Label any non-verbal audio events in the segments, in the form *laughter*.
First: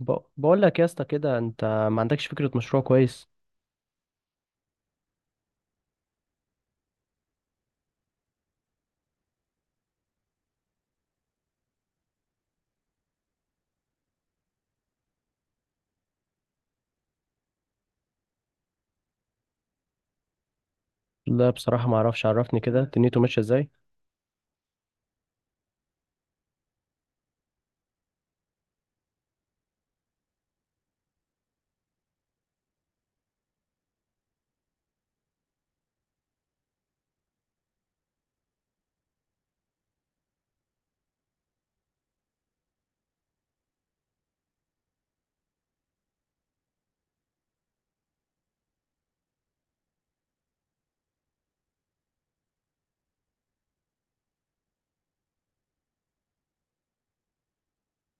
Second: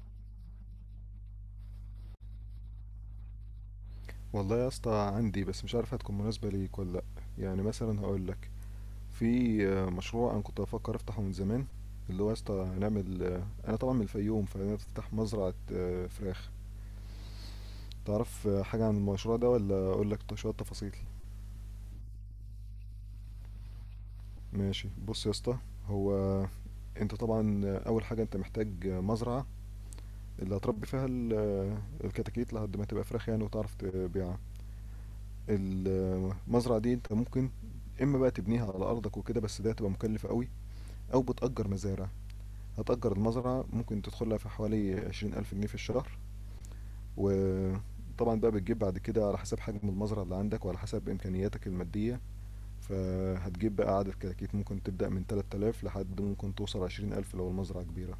بقول لك يا اسطى كده، انت ما عندكش فكره مشروع كويس. والله يا اسطى عندي، بس مش عارف هتكون مناسبة ليك ولا لأ. يعني مثلا هقول لك، في مشروع انا كنت بفكر افتحه من زمان، اللي هو يا اسطى نعمل انا طبعا من الفيوم، فانا افتح مزرعة فراخ. تعرف حاجة عن المشروع ده ولا اقول لك شوية تفاصيل؟ لا، بصراحه ما اعرفش. عرفني كده دنيته ماشيه ازاي. ماشي، بص يا اسطى، هو انت طبعا اول حاجة انت محتاج مزرعة اللي هتربي فيها الكتاكيت لحد ما تبقى فراخ يعني وتعرف تبيعها. المزرعة دي انت ممكن اما بقى تبنيها على ارضك وكده، بس ده هتبقى مكلفة قوي، أو بتأجر مزارع. هتأجر المزرعة ممكن تدخلها في حوالي عشرين ألف جنيه في الشهر، وطبعا بقى بتجيب بعد كده على حسب حجم المزرعة اللي عندك وعلى حسب إمكانياتك المادية. فهتجيب بقى عدد كتاكيت ممكن تبدأ من 3000 لحد ممكن توصل 20000 لو المزرعة كبيرة.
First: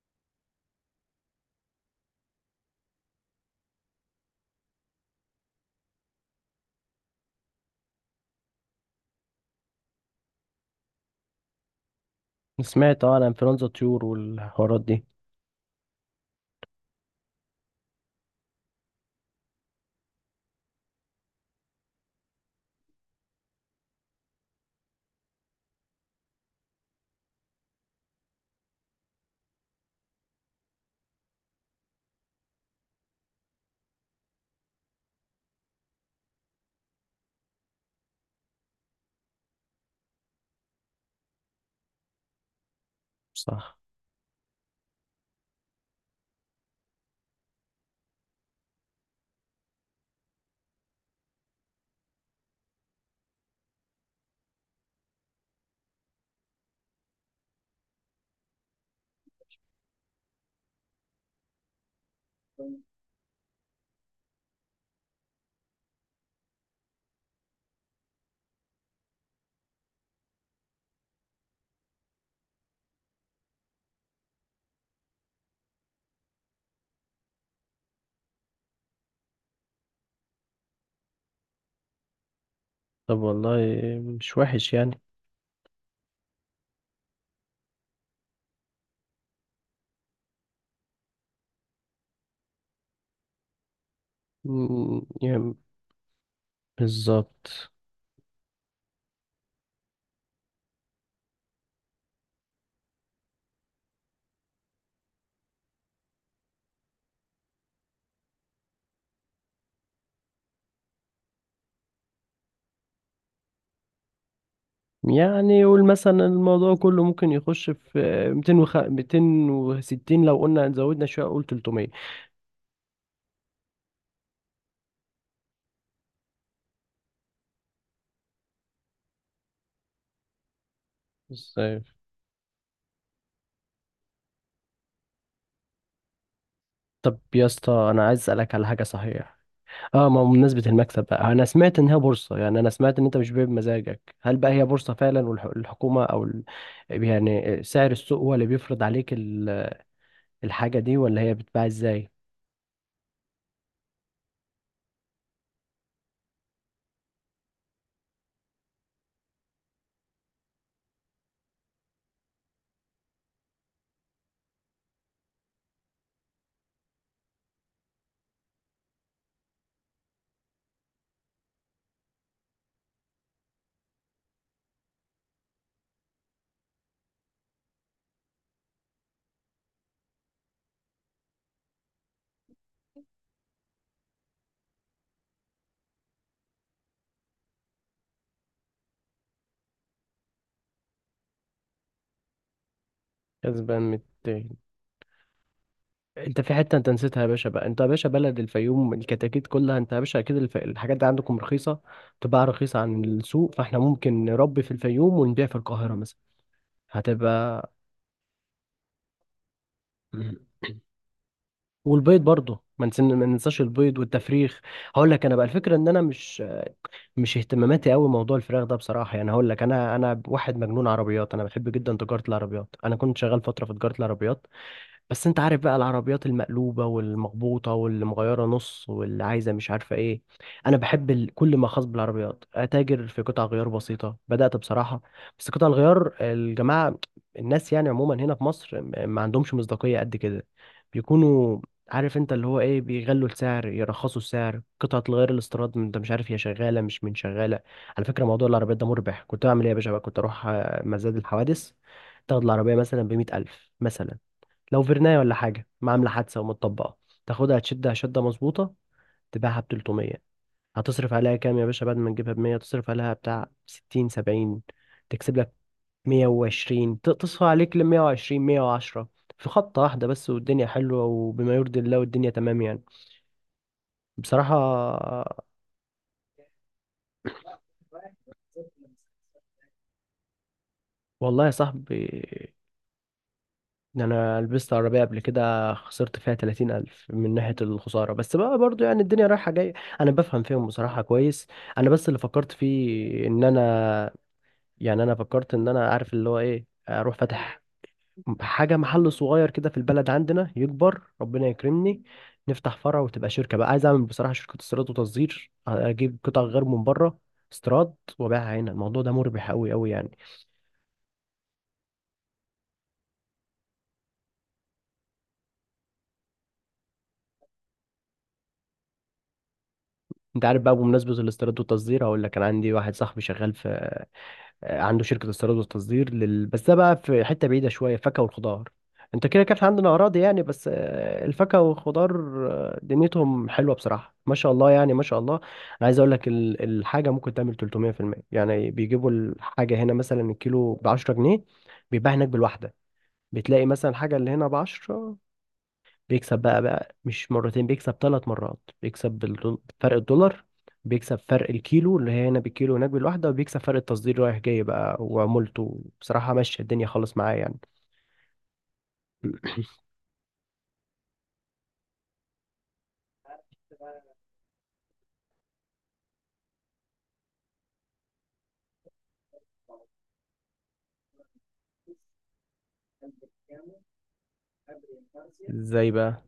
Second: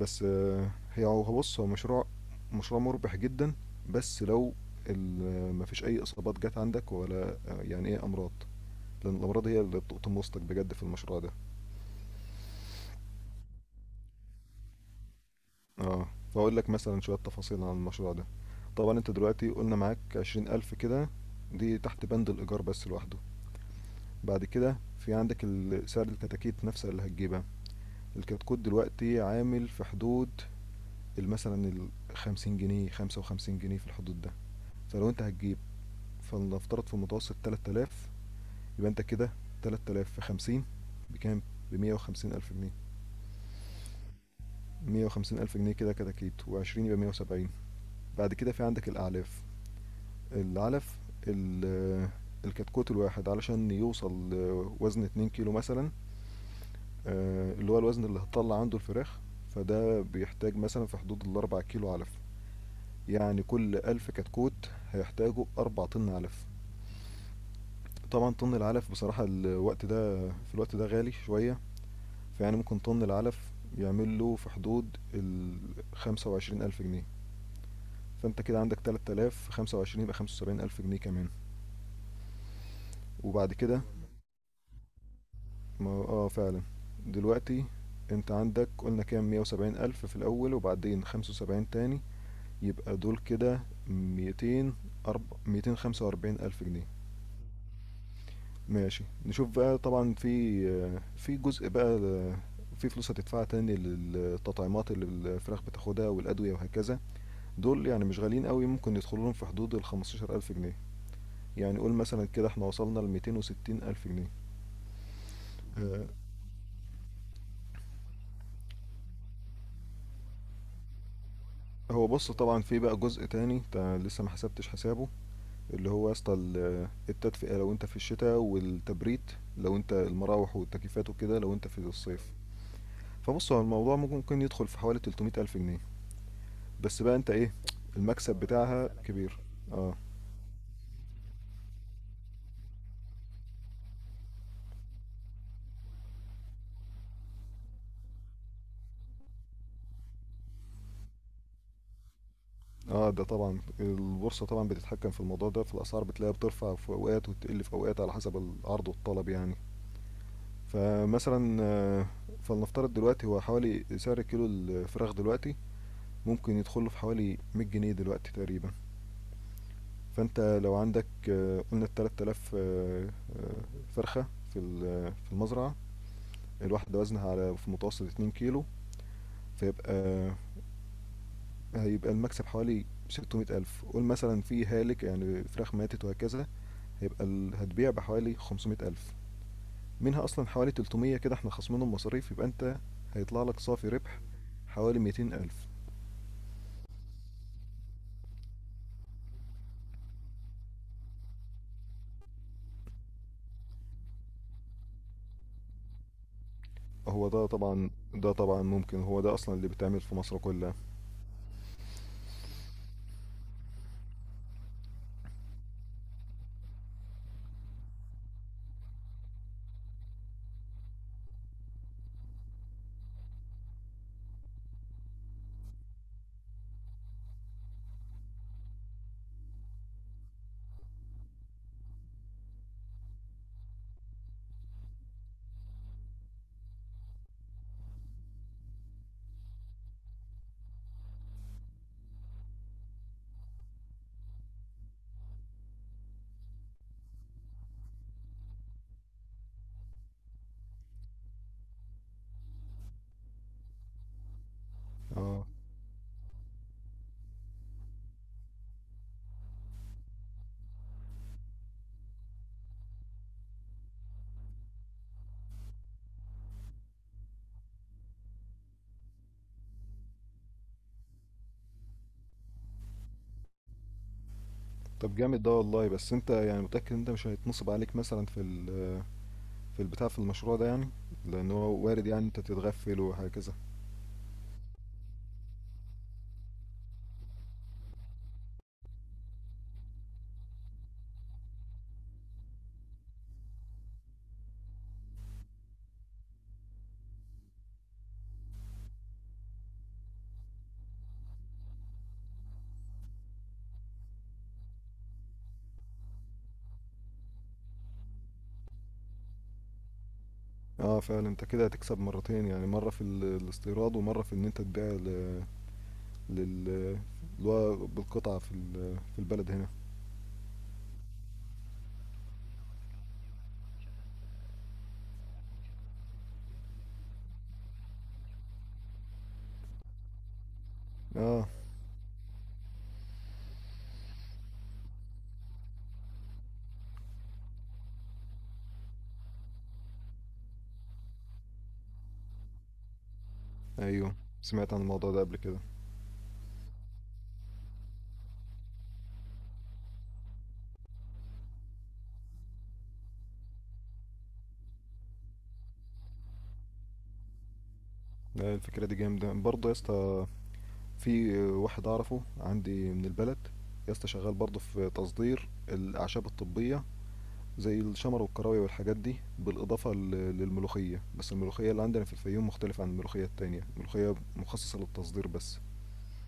بس هي هو بص هو مشروع مربح جدا، بس لو مفيش أي إصابات جت عندك ولا يعني إيه أمراض، لأن الأمراض هي اللي بتقطم وسطك بجد في المشروع ده. سمعت عن انفلونزا طيور والحوارات دي. اه. واقول لك مثلا شوية تفاصيل عن المشروع ده. طبعا انت دلوقتي قلنا معاك عشرين ألف كده، دي تحت بند الإيجار بس لوحده. بعد كده في عندك سعر الكتاكيت نفسها اللي هتجيبها. الكتكوت دلوقتي عامل في حدود مثلا الخمسين جنيه، خمسة وخمسين جنيه في الحدود ده. فلو انت هتجيب، فلنفترض في المتوسط تلات آلاف. يبقى انت كده تلات آلاف في خمسين بكام؟ بمية وخمسين ألف جنيه. صح. مية وخمسين ألف جنيه كده كتاكيت، وعشرين يبقى مية وسبعين. بعد كده في عندك الأعلاف، العلف، ال- الكتكوت الواحد علشان يوصل لوزن 2 كيلو مثلا، اللي هو الوزن اللي هتطلع عنده الفراخ، فده بيحتاج مثلا في حدود الأربع كيلو علف. يعني كل ألف كتكوت هيحتاجوا أربع طن علف. طبعا طن العلف بصراحة الوقت ده، في الوقت ده غالي شوية، فيعني ممكن طن العلف يعمل له في حدود ال 25000 جنيه. فأنت كده عندك 3000 25 يبقى 75000 جنيه كمان. طب وبعد والله كده، مش وحش يعني. ما اه فعلا. دلوقتي انت عندك، قلنا كام؟ مية وسبعين ألف في الأول وبعدين خمسة وسبعين تاني، يبقى دول كده ميتين. يعني ميتين خمسة وأربعين ألف جنيه. بالظبط. ماشي نشوف بقى. طبعا في في جزء بقى في فلوس هتدفعها تاني للتطعيمات اللي الفراخ بتاخدها والأدوية وهكذا. دول يعني مش غاليين قوي، ممكن يدخلوا لهم في حدود ال 15000 ألف جنيه. يعني قول مثلا كده احنا وصلنا ل 260 ألف جنيه. يعني يقول مثلا الموضوع كله ممكن يخش في 200 260، لو قلنا زودنا شويه قول 300. هو بص، طبعا في بقى جزء تاني انت لسه ما حسبتش حسابه، اللي هو يا اسطى التدفئة لو انت في الشتاء، والتبريد لو انت المراوح والتكييفات وكده لو انت في ازاي؟ الصيف. فبص، هو الموضوع ممكن يدخل في حوالي 300 ألف جنيه. بس بقى طب انت يا ايه؟ اسطى، انا عايز المكسب اسالك على حاجه بتاعها صحيح. كبير. اه. اه، ما هو بمناسبة المكسب بقى، انا سمعت ان هي بورصة. يعني انا سمعت ان انت مش بيع بمزاجك. هل بقى هي بورصة فعلا والحكومة او يعني سعر السوق هو اللي بيفرض عليك الحاجة دي، ولا هي بتتباع ازاي؟ اه ده طبعا البورصة طبعا بتتحكم في الموضوع ده، في الأسعار بتلاقيها بترفع في أوقات وتقل في أوقات على حسب العرض والطلب يعني. فمثلا فلنفترض دلوقتي هو حوالي سعر كيلو الفراخ دلوقتي ممكن يدخله في حوالي 100 جنيه دلوقتي تقريبا. فانت لو عندك قلنا 3000 فرخة في في المزرعة، الواحدة وزنها على في متوسط 2 كيلو، فيبقى هيبقى المكسب حوالي 600000. قول مثلا في هالك يعني فراخ ماتت وهكذا، هيبقى هتبيع بحوالي 500000. منها أصلا حوالي 300 كده احنا خصمينهم مصاريف، يبقى انت هيطلع لك كسبان صافي مت... ربح حوالي 200000. انت في حتة انت نسيتها يا باشا. بقى انت يا باشا بلد الفيوم، الكتاكيت كلها، انت يا باشا اكيد الحاجات دي عندكم رخيصة. تباع رخيصة عن السوق، فاحنا ممكن نربي في الفيوم ونبيع في القاهرة مثلا. هو ده هتبقى. طبعا، ممكن هو ده أصلا اللي بيتعمل في مم. مصر كلها. والبيض برضه، ما ننساش البيض والتفريخ. هقول لك انا بقى الفكره، ان انا مش اهتماماتي قوي موضوع الفراخ ده بصراحه. يعني هقول لك، انا واحد مجنون عربيات. انا بحب جدا تجاره العربيات، انا كنت شغال فتره في تجاره العربيات. بس انت عارف بقى، العربيات المقلوبة والمخبوطة واللي مغيرة نص واللي عايزة مش عارفة ايه. انا بحب كل ما خاص بالعربيات. اتاجر في قطع غيار بسيطة بدأت بصراحة. بس قطع الغيار، الجماعة الناس يعني عموما هنا في مصر ما عندهمش مصداقية قد كده. بيكونوا عارف انت اللي هو ايه، بيغلوا السعر، يرخصوا السعر، قطعة الغيار الاستيراد انت مش عارف هي شغالة مش من شغالة. على فكرة موضوع العربيات ده مربح. كنت اعمل ايه يا باشا بقى؟ كنت اروح مزاد الحوادث. تاخد العربية مثلا بمية ألف مثلا، لو فيرناية ولا اه. حاجة، ما عاملة حادثة ومتطبقة. تاخدها تشدها شدة مظبوطة، تباعها ب 300. هتصرف عليها كام يا باشا؟ بعد ما تجيبها ب 100، تصرف عليها بتاع 60، 70. تكسب لك 120. تصفى عليك ل 120، 110. في خطة واحدة بس، والدنيا حلوة وبما يرضي الله، والدنيا تمام يعني. بصراحة. طب جامد ده والله، بس انت يعني متأكد انت مش هيتنصب عليك مثلا في في البتاع، في المشروع ده يعني؟ والله يا لان هو وارد صاحبي، يعني انت تتغفل وهكذا. إن انا لبست عربية قبل كده خسرت فيها 30 الف من ناحية الخسارة. بس بقى برضو يعني الدنيا رايحة جاية. انا بفهم فيهم بصراحة كويس. انا بس اللي فكرت فيه ان انا يعني، انا فكرت ان انا عارف اللي هو ايه، اروح فاتح حاجة، محل صغير كده في البلد عندنا. يكبر ربنا يكرمني، نفتح فرع وتبقى شركة بقى. عايز اعمل بصراحة شركة استيراد وتصدير، اجيب قطع غير من بره، استيراد، وبيعها هنا. الموضوع ده مربح قوي قوي يعني. اه فعلا، انت كده هتكسب مرتين يعني، مرة في الاستيراد ومرة في ان انت تبيع ل- لل اللي هو بالقطعة في في البلد هنا. انت عارف بقى بمناسبة الاستيراد والتصدير، هقول لك، انا عندي واحد صاحبي شغال في عنده شركة استيراد وتصدير بس ده بقى في حتة بعيدة شوية. فاكهة والخضار، انت كده كان عندنا أراضي يعني، بس اه. الفاكهة والخضار دنيتهم حلوة بصراحة. ما شاء الله يعني، ما شاء الله. أنا عايز أقول لك الحاجة ممكن تعمل 300%، يعني بيجيبوا الحاجة هنا مثلا الكيلو ب 10 جنيه، بيتباع هناك بالواحدة. بتلاقي مثلا ايوه الحاجة اللي هنا ب سمعت عن الموضوع 10، ده قبل كده. بيكسب بقى. مش مرتين، بيكسب ثلاث مرات. بيكسب فرق الدولار، بيكسب فرق الكيلو اللي هي هنا بالكيلو هناك بالواحدة، وبيكسب فرق التصدير رايح جاي بقى. وعمولته بصراحة ماشية الدنيا خالص معايا يعني. لا، الفكرة دي جامدة برضه يا اسطى. في واحد اعرفه عندي من البلد يا اسطى شغال برضه في تصدير الأعشاب الطبية زي الشمر والكراوية والحاجات دي، بالإضافة للملوخية. بس الملوخية اللي عندنا في الفيوم مختلفة عن الملوخية التانية، الملوخية مخصصة للتصدير *laughs* بس. ازاي بقى؟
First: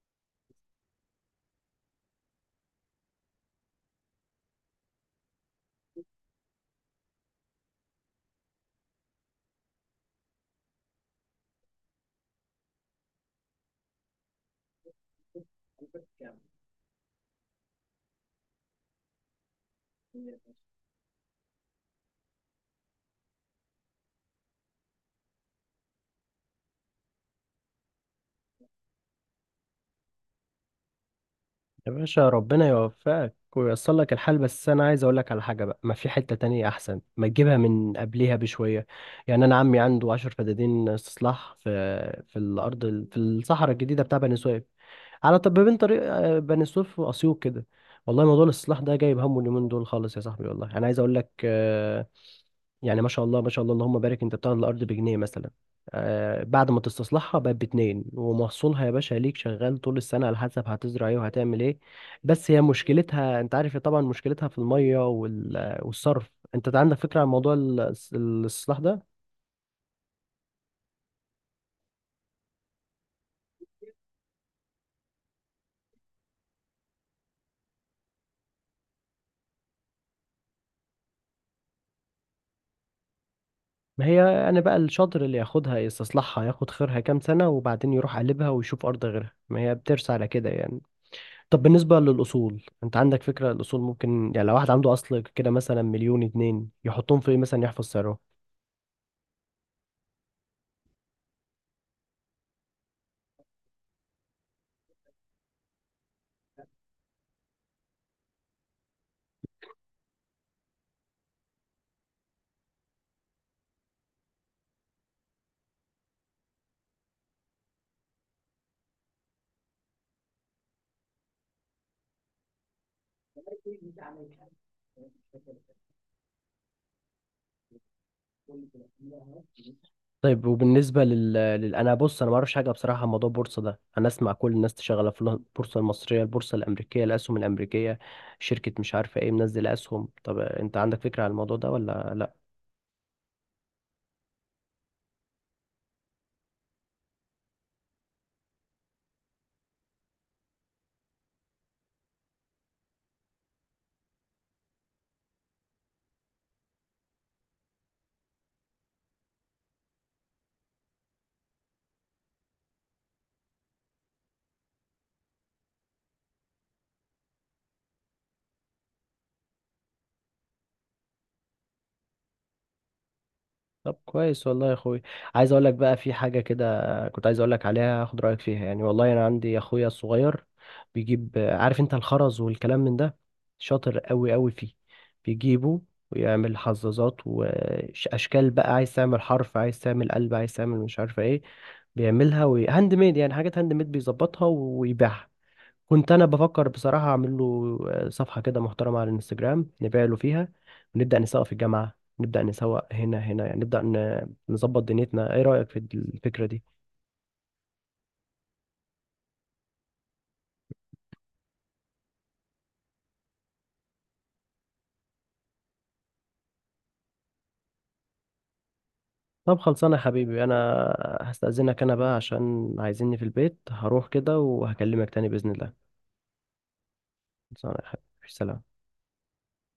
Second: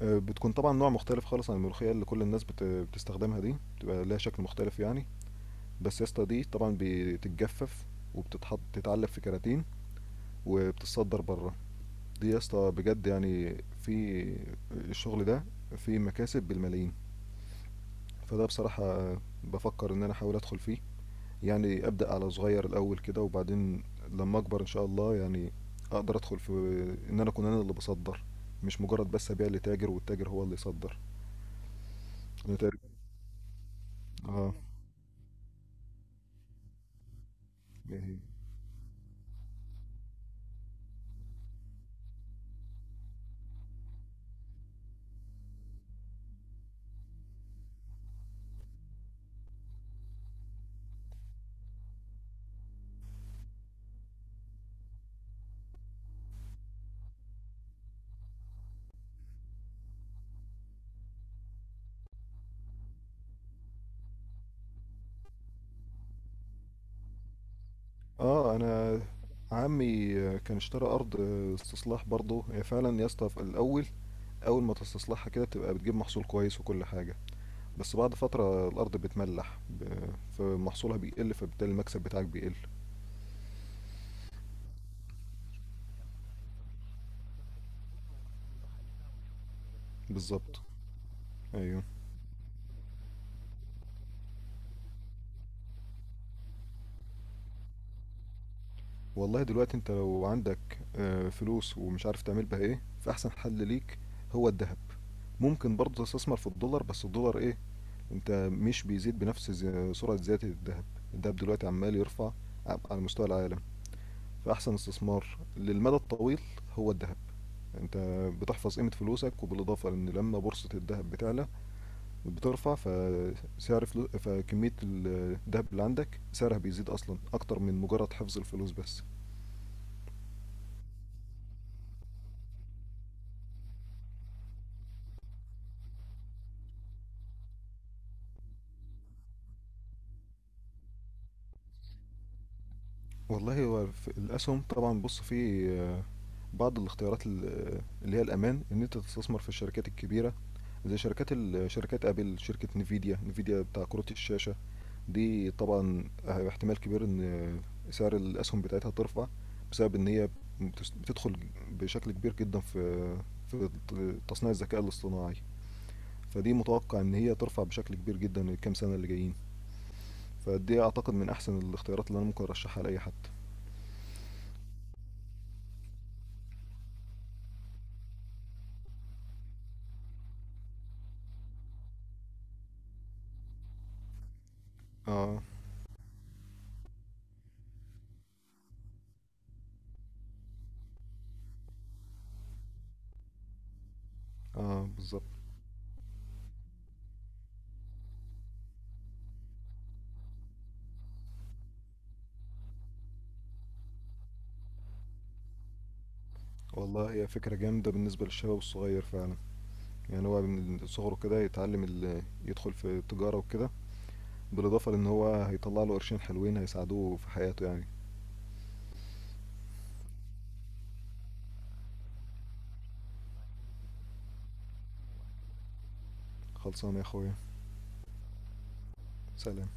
بتكون طبعا نوع مختلف خالص عن الملوخية اللي كل الناس بتستخدمها دي، بتبقى لها شكل مختلف يعني. بس يا اسطى دي طبعا بتتجفف وبتتحط تتعلب في كراتين وبتتصدر بره. دي يا اسطى بجد يعني في الشغل ده فيه مكاسب بالملايين. فده بصراحة بفكر ان انا احاول ادخل فيه، يعني أبدأ على صغير الأول كده، وبعدين لما أكبر إن شاء الله يعني أقدر أدخل في إن أنا أكون أنا اللي بصدر، مش مجرد بس أبيع لتاجر والتاجر هو اللي يصدر. يا باشا، أنا ربنا تاجر. يوفقك وييسر لك الحال. آه. بس انا عايز اقول لك على حاجه بقى، ما في حته تانية احسن ما تجيبها من إيه هي؟ قبليها بشويه. يعني انا عمي عنده 10 فدادين استصلاح في الارض، في الصحراء الجديده بتاع بني سويف. على طب بين طريق بني سويف واسيوط كده. والله موضوع الاستصلاح ده جايب همه اليومين دول خالص يا صاحبي. والله انا عايز اقول لك يعني ما شاء الله، ما شاء الله، اللهم بارك، انت بتاخد الارض بجنيه مثلا بعد ما تستصلحها بقت باتنين. ومحصولها يا باشا ليك شغال طول السنه، على حسب هتزرع ايه وهتعمل ايه. بس هي مشكلتها، انت عارف طبعا مشكلتها في الميه والصرف. انت عندك فكره عن موضوع آه، الاستصلاح أنا ده؟ عمي كان اشترى أرض استصلاح برضه. هي فعلا يا اسطى في الأول، أول ما تستصلحها كده بتبقى بتجيب محصول كويس وكل حاجة، بس بعد فترة الأرض بتملح فمحصولها بيقل، فبالتالي المكسب بتاعك بيقل. ما هي انا بقى الشاطر اللي ياخدها يستصلحها، ياخد خيرها كام سنه، وبعدين يروح قلبها ويشوف ارض غيرها. ما هي بترسى على كده بالظبط. يعني. طب أيوه. بالنسبة للأصول، أنت عندك فكرة؟ الأصول ممكن يعني، لو واحد عنده أصل كده مثلا مليون اتنين، يحطهم في إيه مثلا يحفظ سعره؟ والله دلوقتي انت لو عندك فلوس ومش عارف تعمل بها ايه، فاحسن حل ليك هو الذهب. ممكن برضه تستثمر في الدولار، بس الدولار ايه؟ انت مش بيزيد بنفس سرعة زيادة الذهب. الذهب دلوقتي عمال يرفع على مستوى العالم، فاحسن استثمار للمدى الطويل هو الذهب. انت بتحفظ قيمة فلوسك، وبالاضافة ان لما بورصة الذهب بتعلى بترفع فسعر فكمية الذهب اللي عندك سعرها بيزيد اصلا اكتر من مجرد حفظ الفلوس بس. طيب، وبالنسبة أنا بص، أنا ما أعرفش حاجة بصراحة عن موضوع البورصة ده. أنا أسمع كل الناس شغالة في البورصة المصرية، البورصة الأمريكية، الأسهم الأمريكية، شركة مش عارفة إيه منزل أسهم. طب أنت عندك فكرة عن الموضوع ده ولا لأ؟ والله هو في الأسهم طبعا. بص، في بعض الاختيارات اللي هي الأمان، إن أنت تستثمر في الشركات الكبيرة زي شركات شركات أبل، شركة نيفيديا. نيفيديا بتاع كروت الشاشة، دي طبعا احتمال كبير إن سعر الأسهم بتاعتها ترفع، بسبب إن هي بتدخل بشكل كبير جدا في تصنيع الذكاء الاصطناعي. فدي متوقع إن هي ترفع بشكل كبير جدا الكام سنة اللي جايين. فدي أعتقد من أحسن الاختيارات اللي أنا ممكن أرشحها لأي حد. طب كويس، والله يا اخوي. عايز اقول لك بقى في حاجه كده كنت عايز اقول لك عليها، اخد رايك فيها يعني. والله انا عندي اخويا الصغير بيجيب، عارف انت، الخرز والكلام من ده. شاطر قوي قوي فيه. اه. بيجيبه ويعمل حظاظات واشكال بقى. عايز تعمل حرف، عايز تعمل قلب، عايز تعمل مش عارفه ايه، بيعملها. وهاند ميد يعني، حاجات هاند ميد بيظبطها اه بالظبط. ويبيعها. كنت انا بفكر بصراحه اعمل له صفحه كده محترمه على الانستجرام، نبيع له فيها، ونبدا نسوق في الجامعه. نبدا نسوق هنا يعني، نبدا نظبط دنيتنا. ايه رايك في الفكره دي؟ والله هي فكرة جامدة بالنسبة للشباب الصغير فعلا، يعني هو من صغره كده يتعلم يدخل في التجارة وكده، بالإضافة لأن هو هيطلع له قرشين حلوين هيساعدوه في حياته يعني. طب خلصانه يا حبيبي. انا هستاذنك انا بقى عشان عايزيني في البيت، هروح كده وهكلمك تاني باذن الله. خلصانة يا أخويا. خلصانه يا حبيبي. سلام. سلام.